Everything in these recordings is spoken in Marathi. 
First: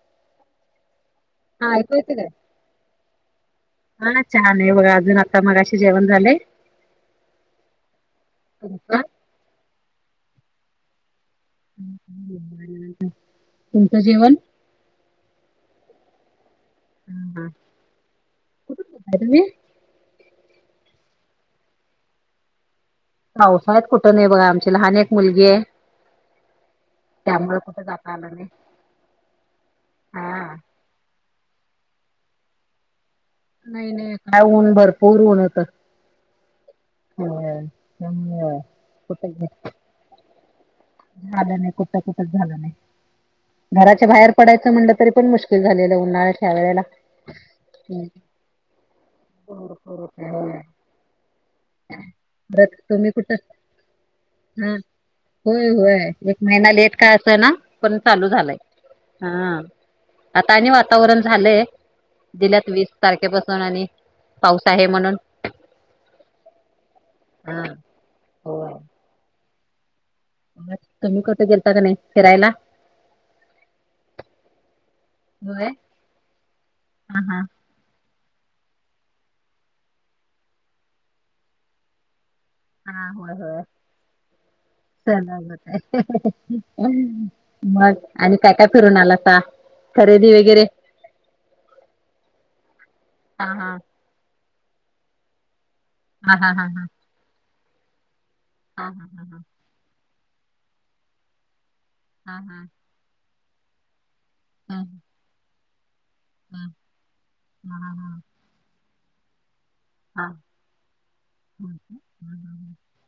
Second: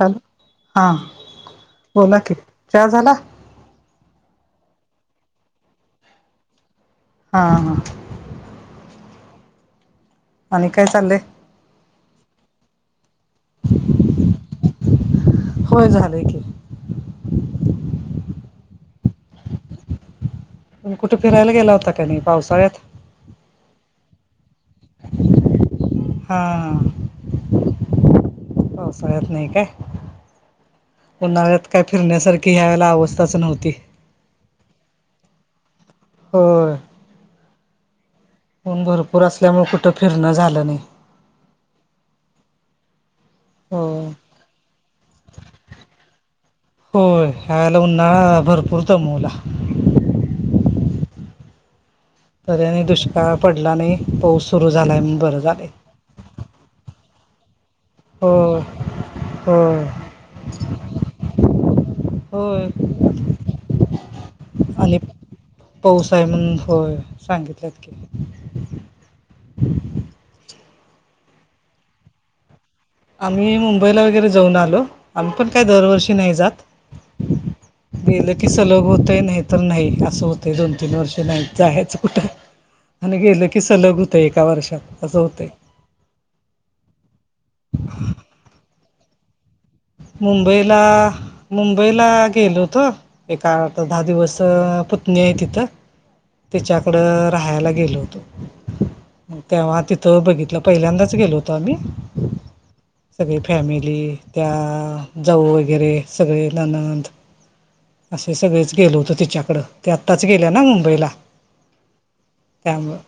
हॅलो! हा हा ऐकू येते बोला काय? की चहा झाला.? हा छान आहे. बघा अजून आता मगाशी जेवण झालय? हा हा.... हो का? आणि काय चाललंय.? हम्म हम्म तुमचं जेवण.? होय, झालंय की हा. हा. कुठून बोलताय तुम्ही तुम्ही कुठे फिरायला गेला होता की नाही? पावसाळ्यात पावसाळ्यात कुठं नाही बघा आम्ही लहान एक मुलगी आहे, हा त्यामुळे कुठे जाता आलं नाही. पावसाळ्यात नाही काय, हा. उन्हाळ्यात काय फिरण्यासारखी यावेळेला आवस् नाही नाही, हाय ऊन भरपूर ऊन होत. होय होय, त्यामुळं ऊन भरपूर कुठं गे असल्यामुळे कुठं फिरणं झाल नाही. झालं नाही, कुठं-कुठच झालं नाही, हो घराच्या बाहेर पडायचं म्हटलं तरी पण मुश्किल झालेलं, उन्हाळ्यात, या वेळेला होय, ह्यावेळेला उन्हाळा भरपूर दमवला. हो का? तरी आणि दुष्काळ पडला नाही, पाऊस सुरू हा झालाय म्हणून बरं झालय. होय होय, एक महिना का लेट असेना, पण चालू झालाय. होय हा होय आता आणि वातावरण झालंय होय दिल्यात वीस तारखे पासून आणि, पाऊस आहे आणि म्हणून. पाऊस आहे म्हणून होय, हा सागिंतलात की होय तुम्ही कुठे गेलता का नाही फिरायला? आम्ही मुंबईला वगैरे जाऊन आलो, आम्ही पण काय होय दरवर्षी नाही जात. हा हा गेलं की सलग होतयं, नाही तर नाही, असं होतंय दोन-तीन वर्ष नाही जा जायाचं कुठं हा आणि होय गेलं की होय सलग होतय, एका वर्षात, असं होतंय. सहलावत मग आणि काय काय फिरून आलासा? खरेदी वगैरे मुंबईला, मुंबईला गेलो होतो, हा एका हा दहा दिवस पुतणी आहे तिथं, हा हा हा तीच्याकडं राहायला गेलो होतो. हा हा हा हा तेव्हा तिथं बघितलं, पहिल्यांदाच गेलो होतो आम्ही. हा. हा. सगळी फॅमिली, त्या हा हा हा जाऊ वगैरे सगळे हा हा ननंद, हा असे सगळेच गेलो होतो तिच्याकडं ते आत्ताच हा हा गेल्या ना मुंबईला, हा त्यामुळं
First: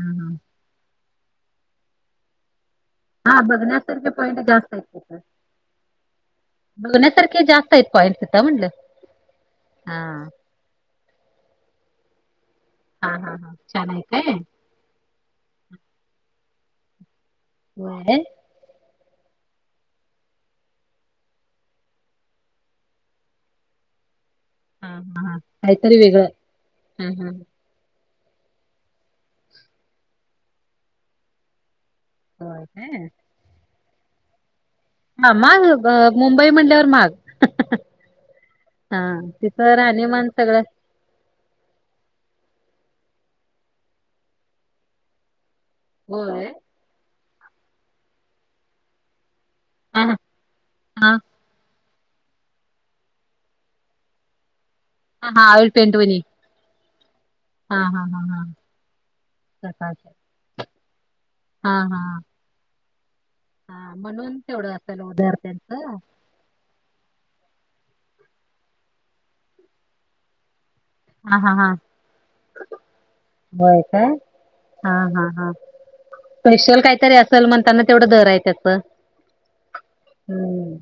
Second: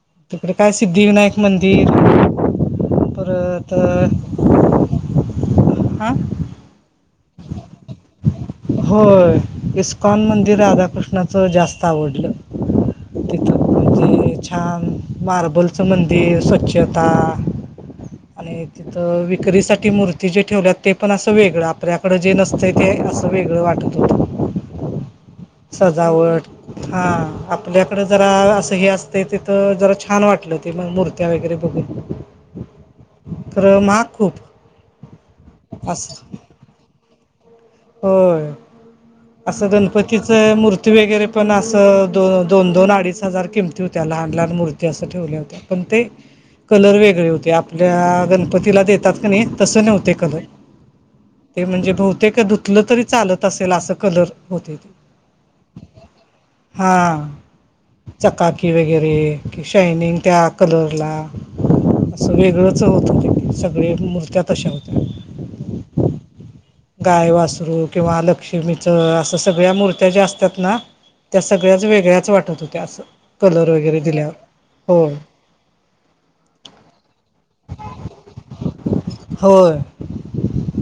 हा हा. तिकडे काय, सिद्धिविनायक मंदिर हा परत बघण्यासारखे पॉईंट जास्त आहेत. हा बघण्यासारखे जास्त हायीत पाॉइंटतीत म्हणल, होय हा. इस्कॉन मंदिर राधाकृष्णाचं जास्त आवडलं. हा. हा. हा. छानयेत नई मारबुलचं मंदिर, स्वच्छता होय काय आणि तिथं विक्रीसाठी, मूर्ती जे ठेवल्यात ते पण असं वेगळं, आपल्याकडं जे नसतं ते, असं वेगळं वाटतय हा हा हा काहीतरी वेगळं सजावट, हा. आपल्याकडं जरा, असं हे असतय, तिथं जरा छान वाटलं. ते मग मूर्त्या वगैरे बघून हो [unintelligible] खर महाग खूप हा महाग, असं मुंबई म्हणल्यावर महाग होय, हा असं तिथं राहणीमान गणपतीच मूर्ती सगळं मूर्ती वगैरे पण असं, दोन दोन-दोन, अडीच हजार किमती होत्या, लहान लहान मूर्ती असं ठेवल्या होत्या. पण ते, होय. कलर वेगळे होते, आपल्या गणपतीला देतात नाही तस हा हा नव्हते कलर, हा ते म्हणजे बहुतेक कुठलं तरी चालत असेल असं कलर होते ते. हा हा विळ पेंट वणी. हा हा हा हा हा चकाकी वगैरे प्रकाश शयनिंग त्या. कलोरला. हा हा. वेगळंच होत होते सगळे म्हणून मूर्त्या तशा तेवढं असेल होत्या. हो. [unintelligible] हा. गायवासरू किंवा लक्ष्मीचं असं सगळ्या मूर्त्या ज्या असतात ना. हा त्या हा हा सगळ्याच वेगळ्याच वाटत होत्या असं कलर वगैरे दिल्यावर हो. ह हा. [inaudible] स्पेशल काहीतरी असेल म्हणताना तेवढं दर आहे त्याच होय [inaudible] ह्.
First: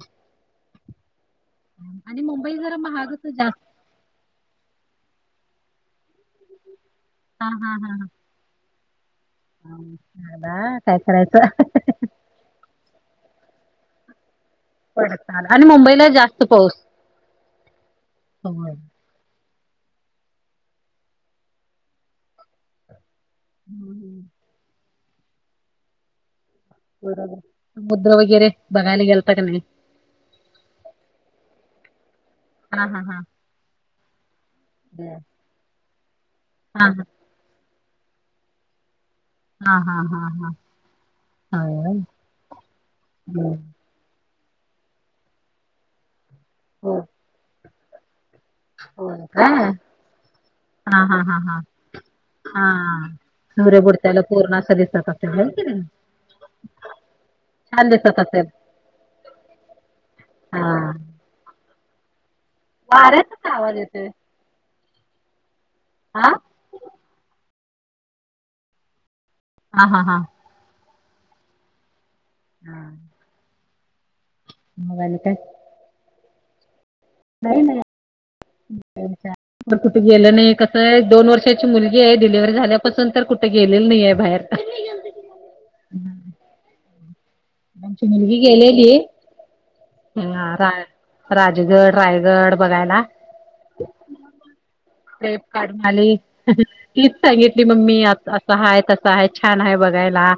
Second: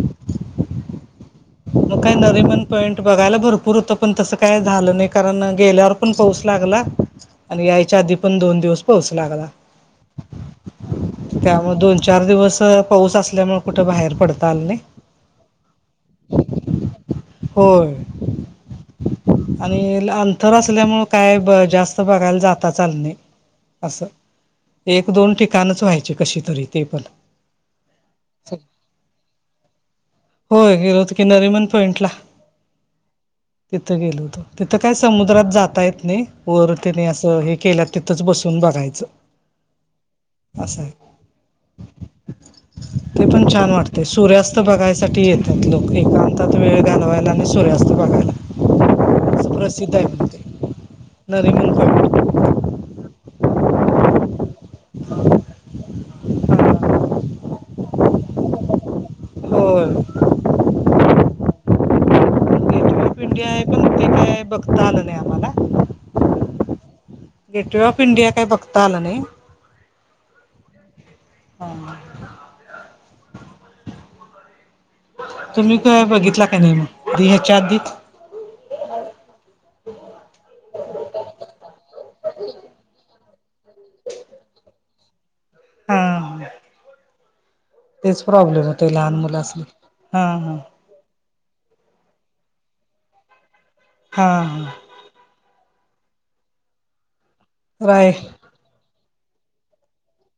मग काय मुंबई नरमन जरा पॉईंट महागच बघायला बर जास्त पुरं त. पण तस काय झालं नाही कारण गेल्यावर पण पाऊस लागला हा आणि हा हा याच्या आधी. हा. पण दोन दिवस पोहच लागला झाला काय करायचं त्यामुळे दोन-चार दिवस. पाऊस असल्यामुळे कुठं बाहेर पडता आल नाही. त चाल आणि मुंबईला जास्त पाऊस होय [inaudible] हो. आणि अंतर असल्यामुळे काय जास्त बघायला जाताच‌ आला नाही. असं, हम्म, एक-दोन ठिकाणच व्हायचे कशी तरी. ते पण समुद्र वगैरे बघायला गेलता का नाही. होय गेलो होत की नरिमन पॉइंट ला. हा हा हा. तिथं गेलो होत तिथं काय समुद्रात जातायेत नाही हा वरतीने असं हे केलं. तिथंच बसून बघायचं. हा हा हा हा असं आहे हा पण हम्. छान ते वाटते सूर्यास्त बघायसाठी येतात लोक एकांतात वेळ हो घालवायला आणि सूर्यास्त बघायला. होय काय प्रसिद्ध आहे म्हणते हा हा हा हा नरिमन पॉइंट. हा [unintelligible] छान दिसत असेल. होय. [unintelligible] हा. वार्याच का आवाज येतय. भगतालनला. आ. गेटवे ऑफ इंडिया काही बघता आला नाही. हा हा हां. ह [unintelligible] हम. आणि बाकी काय? तुम्ही काय बघितला काय नाही मग दी ह चार दित. अच्छ अच्छा. पण कुठे गेलं नाही कसं आहे दोन वर्षाची मुलगी आहे डिलिव्हरी झाल्यापासून तर कुठे गेलेली नाही आहे बाहेर. फ [unintelligible] हा आमची तेच प्रॉब्लेम होतय लहान मुलासनि. ह राजूगड, रायगड बघायला. हां हां. स्लेप काढ माली हीच सांगितली मम्मी राय आत आत. अस आहे तसं आहे छान आहे बघायला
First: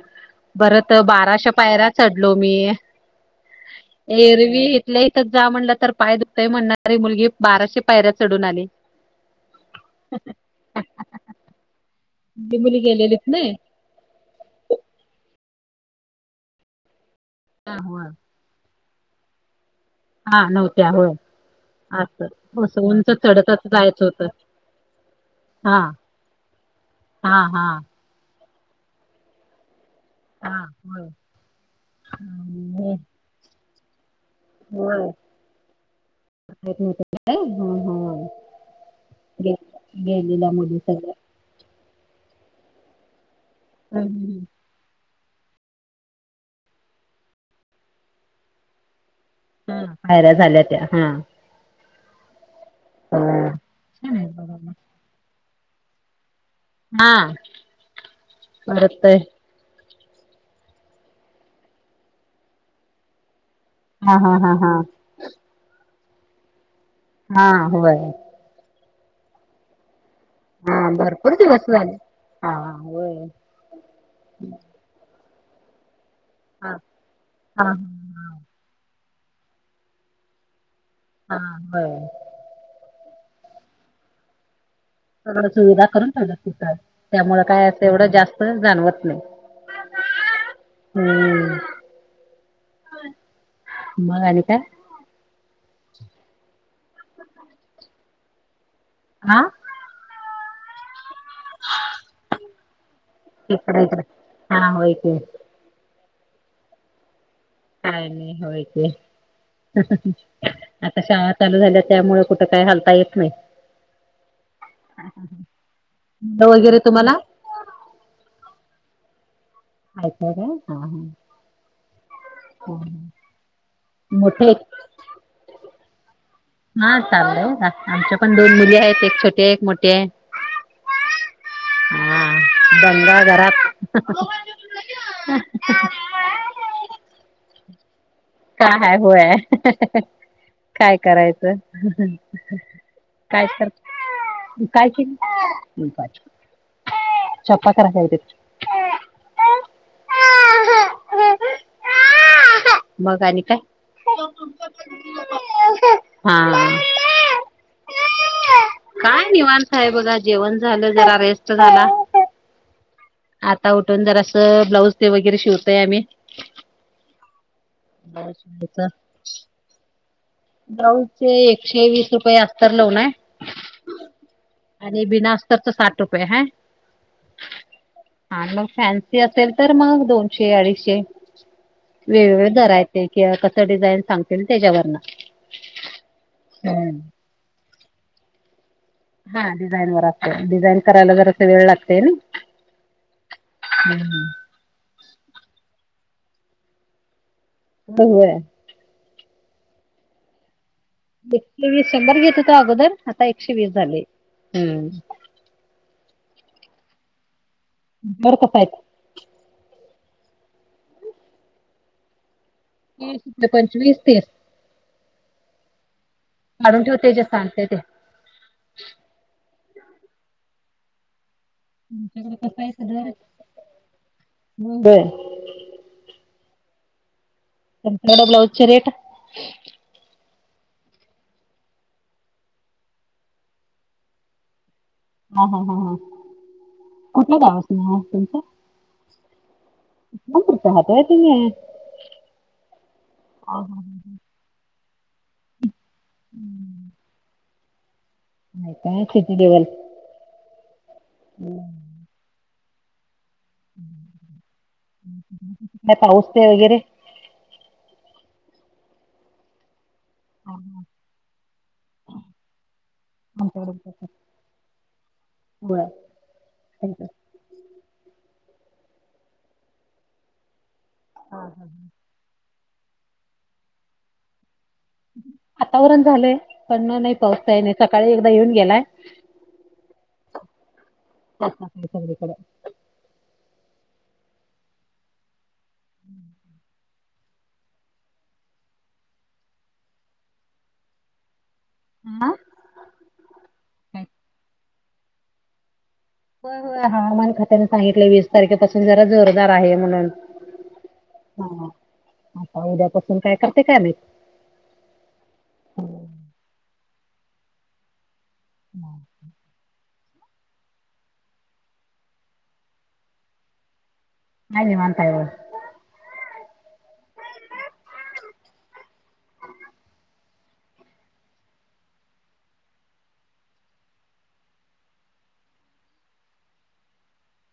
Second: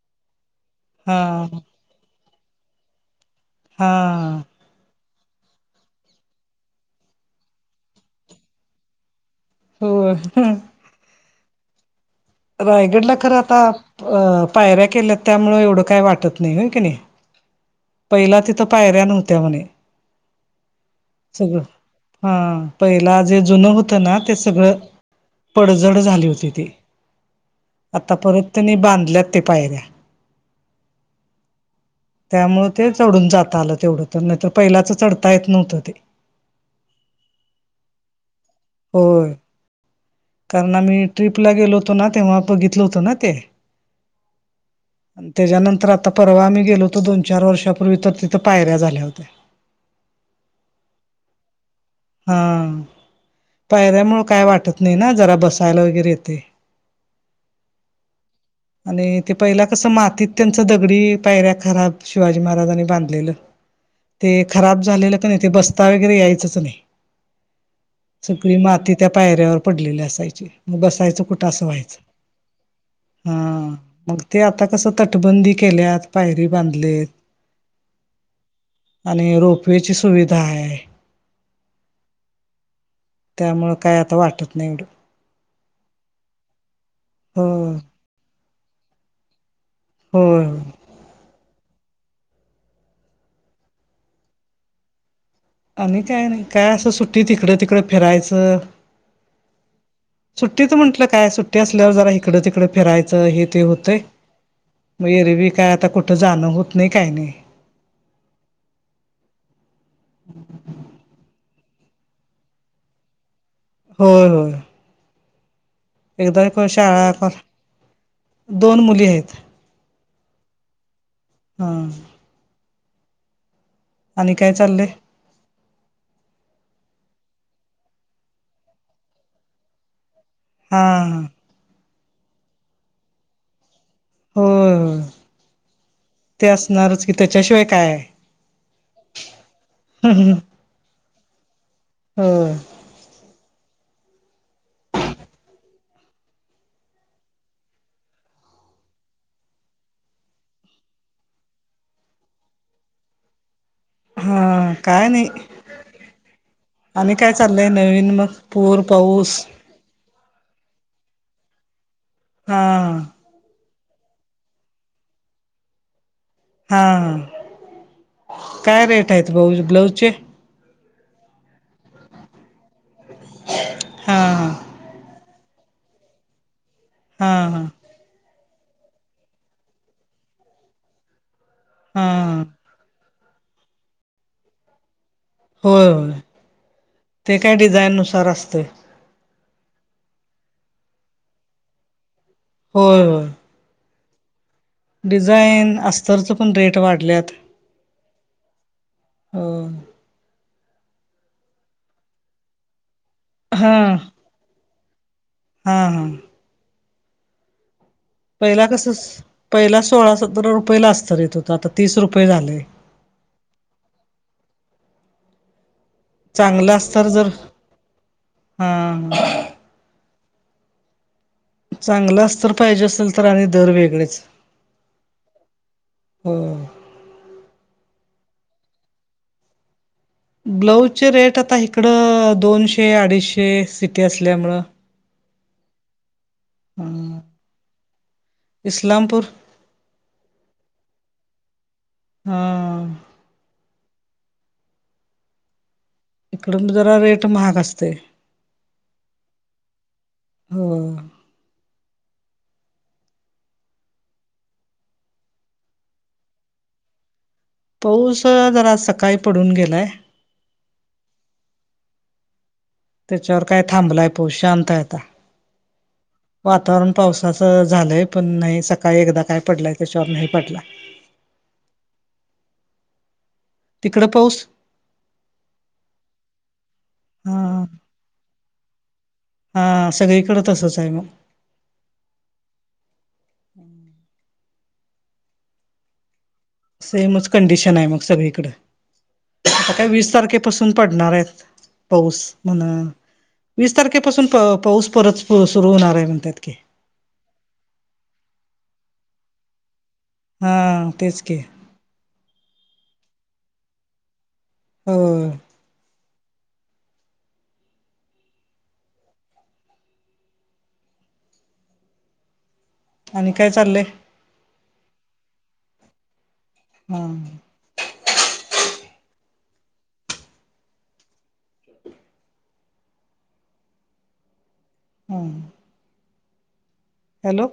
बरत हा बाराशा पायऱ्या चढलो मी. हा एरवी इथल्या इथच जा म्हणलं तर पाय दुखतंय म्हणणारी मुलगी बाराशे पायऱ्या चढून आली. हो. [unintelligible] ती मुली रायगडला गेलेलीच खरं नाही आता अ पायऱ्या केल्यात त्यामुळ एवढं काय वाटत नाही होय कनी? हा व पहिला तिथं पायऱ्या नव्हत्या म्हणे. हा नव्हत्या होय. सगळं हा असं असं उंच पहिला जे चढतच जुनं होतं जायचं ना ते सगळं हा पडझड झाली होती ती. हा हा आता परत त्यांनी बांधल्यात ते पायऱ्या हा होय त्यामूळ ते होय चढून जात आलं तेवढं तर नाहीतर पहिल्याच चढता येत नव्हतं ते. [unintelligible] नव्हतं काय ह ह गेलेल्या मुली मी सगळ्या ट्रिपला गेलो होतो ना तेव्हा बघितल होतो ना ते. हं, हुं, हुं. आणि त्याच्यानंतर आता परवा आम्ही गेलो होतो दोन चार वर्षापूर्वी तर तिथं पायऱ्या झाल्या होत्या. हम्म पायऱ्या झाल्या त्या हा. हा हा छान पायऱ्यामुळ आहे काय बघायला वाटत नाही ना जरा बसायला वगैरे येते. हा आणि परत ते पहिला कसं मातीत त्यांच दगडी पायऱ्या खराब शिवाजी महाराजांनी बांधलेलं. हा ते हा हा हा खराब झालेलं कनी ते बसता वगैरे यायचंच नाही. हा व्हय. सगळी माती त्या पायऱ्यावर पडलेली असाय ची हा मग बसायचं भरपूर कुठं? अस दिवस झाले व्हायचं, हा होय हा मग ते आता कस तटबंदी केल्यात, पायरी हा बांधले, हा आणि रोपवे ची सुविधा हाय. हा व्हय. त्यामुळं काय आता वाटत नाही एवढं. सर्व सुविधा करून ठेवल्यात तिथं त्यामुळं हो काय असं एवढं जास्त जाणवत नाही. होय. हम्म मग आणि काय? आणि काय नाही, काय असं सुट्टीत इकडं तिकडं फिरायचं आ सुट्टीत म्हटलं काय सुट्टी असल्यावर जरा हिकडं तिकडं फिरायचं हे ते इकडे होतंय, इकडे हा होय म की एरवी काय आता कुठं जाणं होत नाही काय नाही. काय नाही होय की. आता शाळा चालू झाल्या त्यामुळे कुठ काय हालता येत नाही. होय होय. हा हा हा एकदा एकवेळ शाळा कॉल दोन मुली हायत. हाइता काय हा हा. हां. हू, हू. आणि काय चालंय? हा चालय बघा, आमच्या पण दोन मुली आहेत एक छोटी आहे एक मोठी हाय. हा, हा. हा दंगा घरात होय होय ते असणारच की त्याच्याशिवाय काय? काय हाय होय काय करायचं. होय काय करता चप्पा करा राहुदेत. मग आणि काय? हा काय नाही हा आणि काय चालय नवीन मग? पूर काय पाऊस निवांत आहे बघा, जेवण झालं जरा, रेस्ट झाला, हा. आता उठून जरासं ब्लाऊज ते वगैरे शिवतोय आम्ही. हा ब्लाऊज काय रेट आहेत बाऊ ब्लाऊजचे. ब्लाऊज चे एकशे वीस रुपये अस्तर लावून आहे हा हा आणि बिना अस स्तरच साठ रुपये हाय. हा हा. हा मग फॅन्सी असेल तर मग दोनशे अडीचशे. हा वेगवेगळ दर आहेत ते कि कसं डिझाईन सांगतील त्याच्यावरनं. होय होय. हम्म. ते काय डिझाईननुसार असतंय. हा डिझाईन वर असते डिझाईन करायला जरासं वेळ लागतंय नाय. होय होय. हम हम. डिझाईन अस्तरचं पण रेट वाढल्यात. हो होय. ह. एकशे वीस शंभर घेत होतो अगोदर आता एकशे वीस हा झाले हम्. हा हा. दर कसा पहिला आहेत कसं पहिला सोळा सतरा रुपयेला अस्तर येत हुतं आता तीस रुपये झालंय. तीस कुठलं पंचवीस तीस. चांगलं काढून अस्तर ठेवते जे जर सांगते ते. हा. चांगला तुमच्याकडे अस्तर तर कसं आहे पाहिजे सगळं असेल तर आणि दर वेगळेच होय हो. आपल्या इकडे ब्लाज चे रेट. ब्लाऊजचे रेट आता इकडं दोनशे अडीचशे सिटी असल्यामुंळ. हा हा ह ह अ कुठला गवस नाव तुमचं. इस्लामपूर नपृरीत राहताय तुम्ही. हा. आ हो. इकड जरा रेट महाग असतेय. मा काय सिटी लेवल. हो काय काय पाऊस ते वगैरे. पाऊस जरा आज सकाळी पडून गेलाय. हा हा. त्याच्यावर काय थांबलाय पाऊस शांत आता होय वातावरण त्यांचं पाऊस. सं झालंय पण नाही सकाळी एकदा काय पडलंय त्याच्यावर नाही पडला. हा हा. तिकडं पाऊस. वातावरण झालंय पण नाही पाऊस काही हा नाही सकाळी एकदा येऊन गेलाय. हा सगळीकडे त असच आहे मग. आछ [unintelligible] सगळीकडे हम्म [inaudible] सेमच कंडिशन आहे मग सगळीकड आता काय वीस तारखेपासून पडणार आहेत. पाऊस हा म्हण वीस काय तारखेपासून प पाऊस परत प सुरू होणार आहे म्हणत्यात. हवामान खात्याने सांगितलं वीस तारखेपासून जरा जोरदार आहे म्हणून. हा तेच क. आता उद्यापासून काय करते काय माहित. होय. हा. आणि काय चाललंय. हाय निवांत हाय बघा. हा. [unintelligible] हम्म. हॅलो.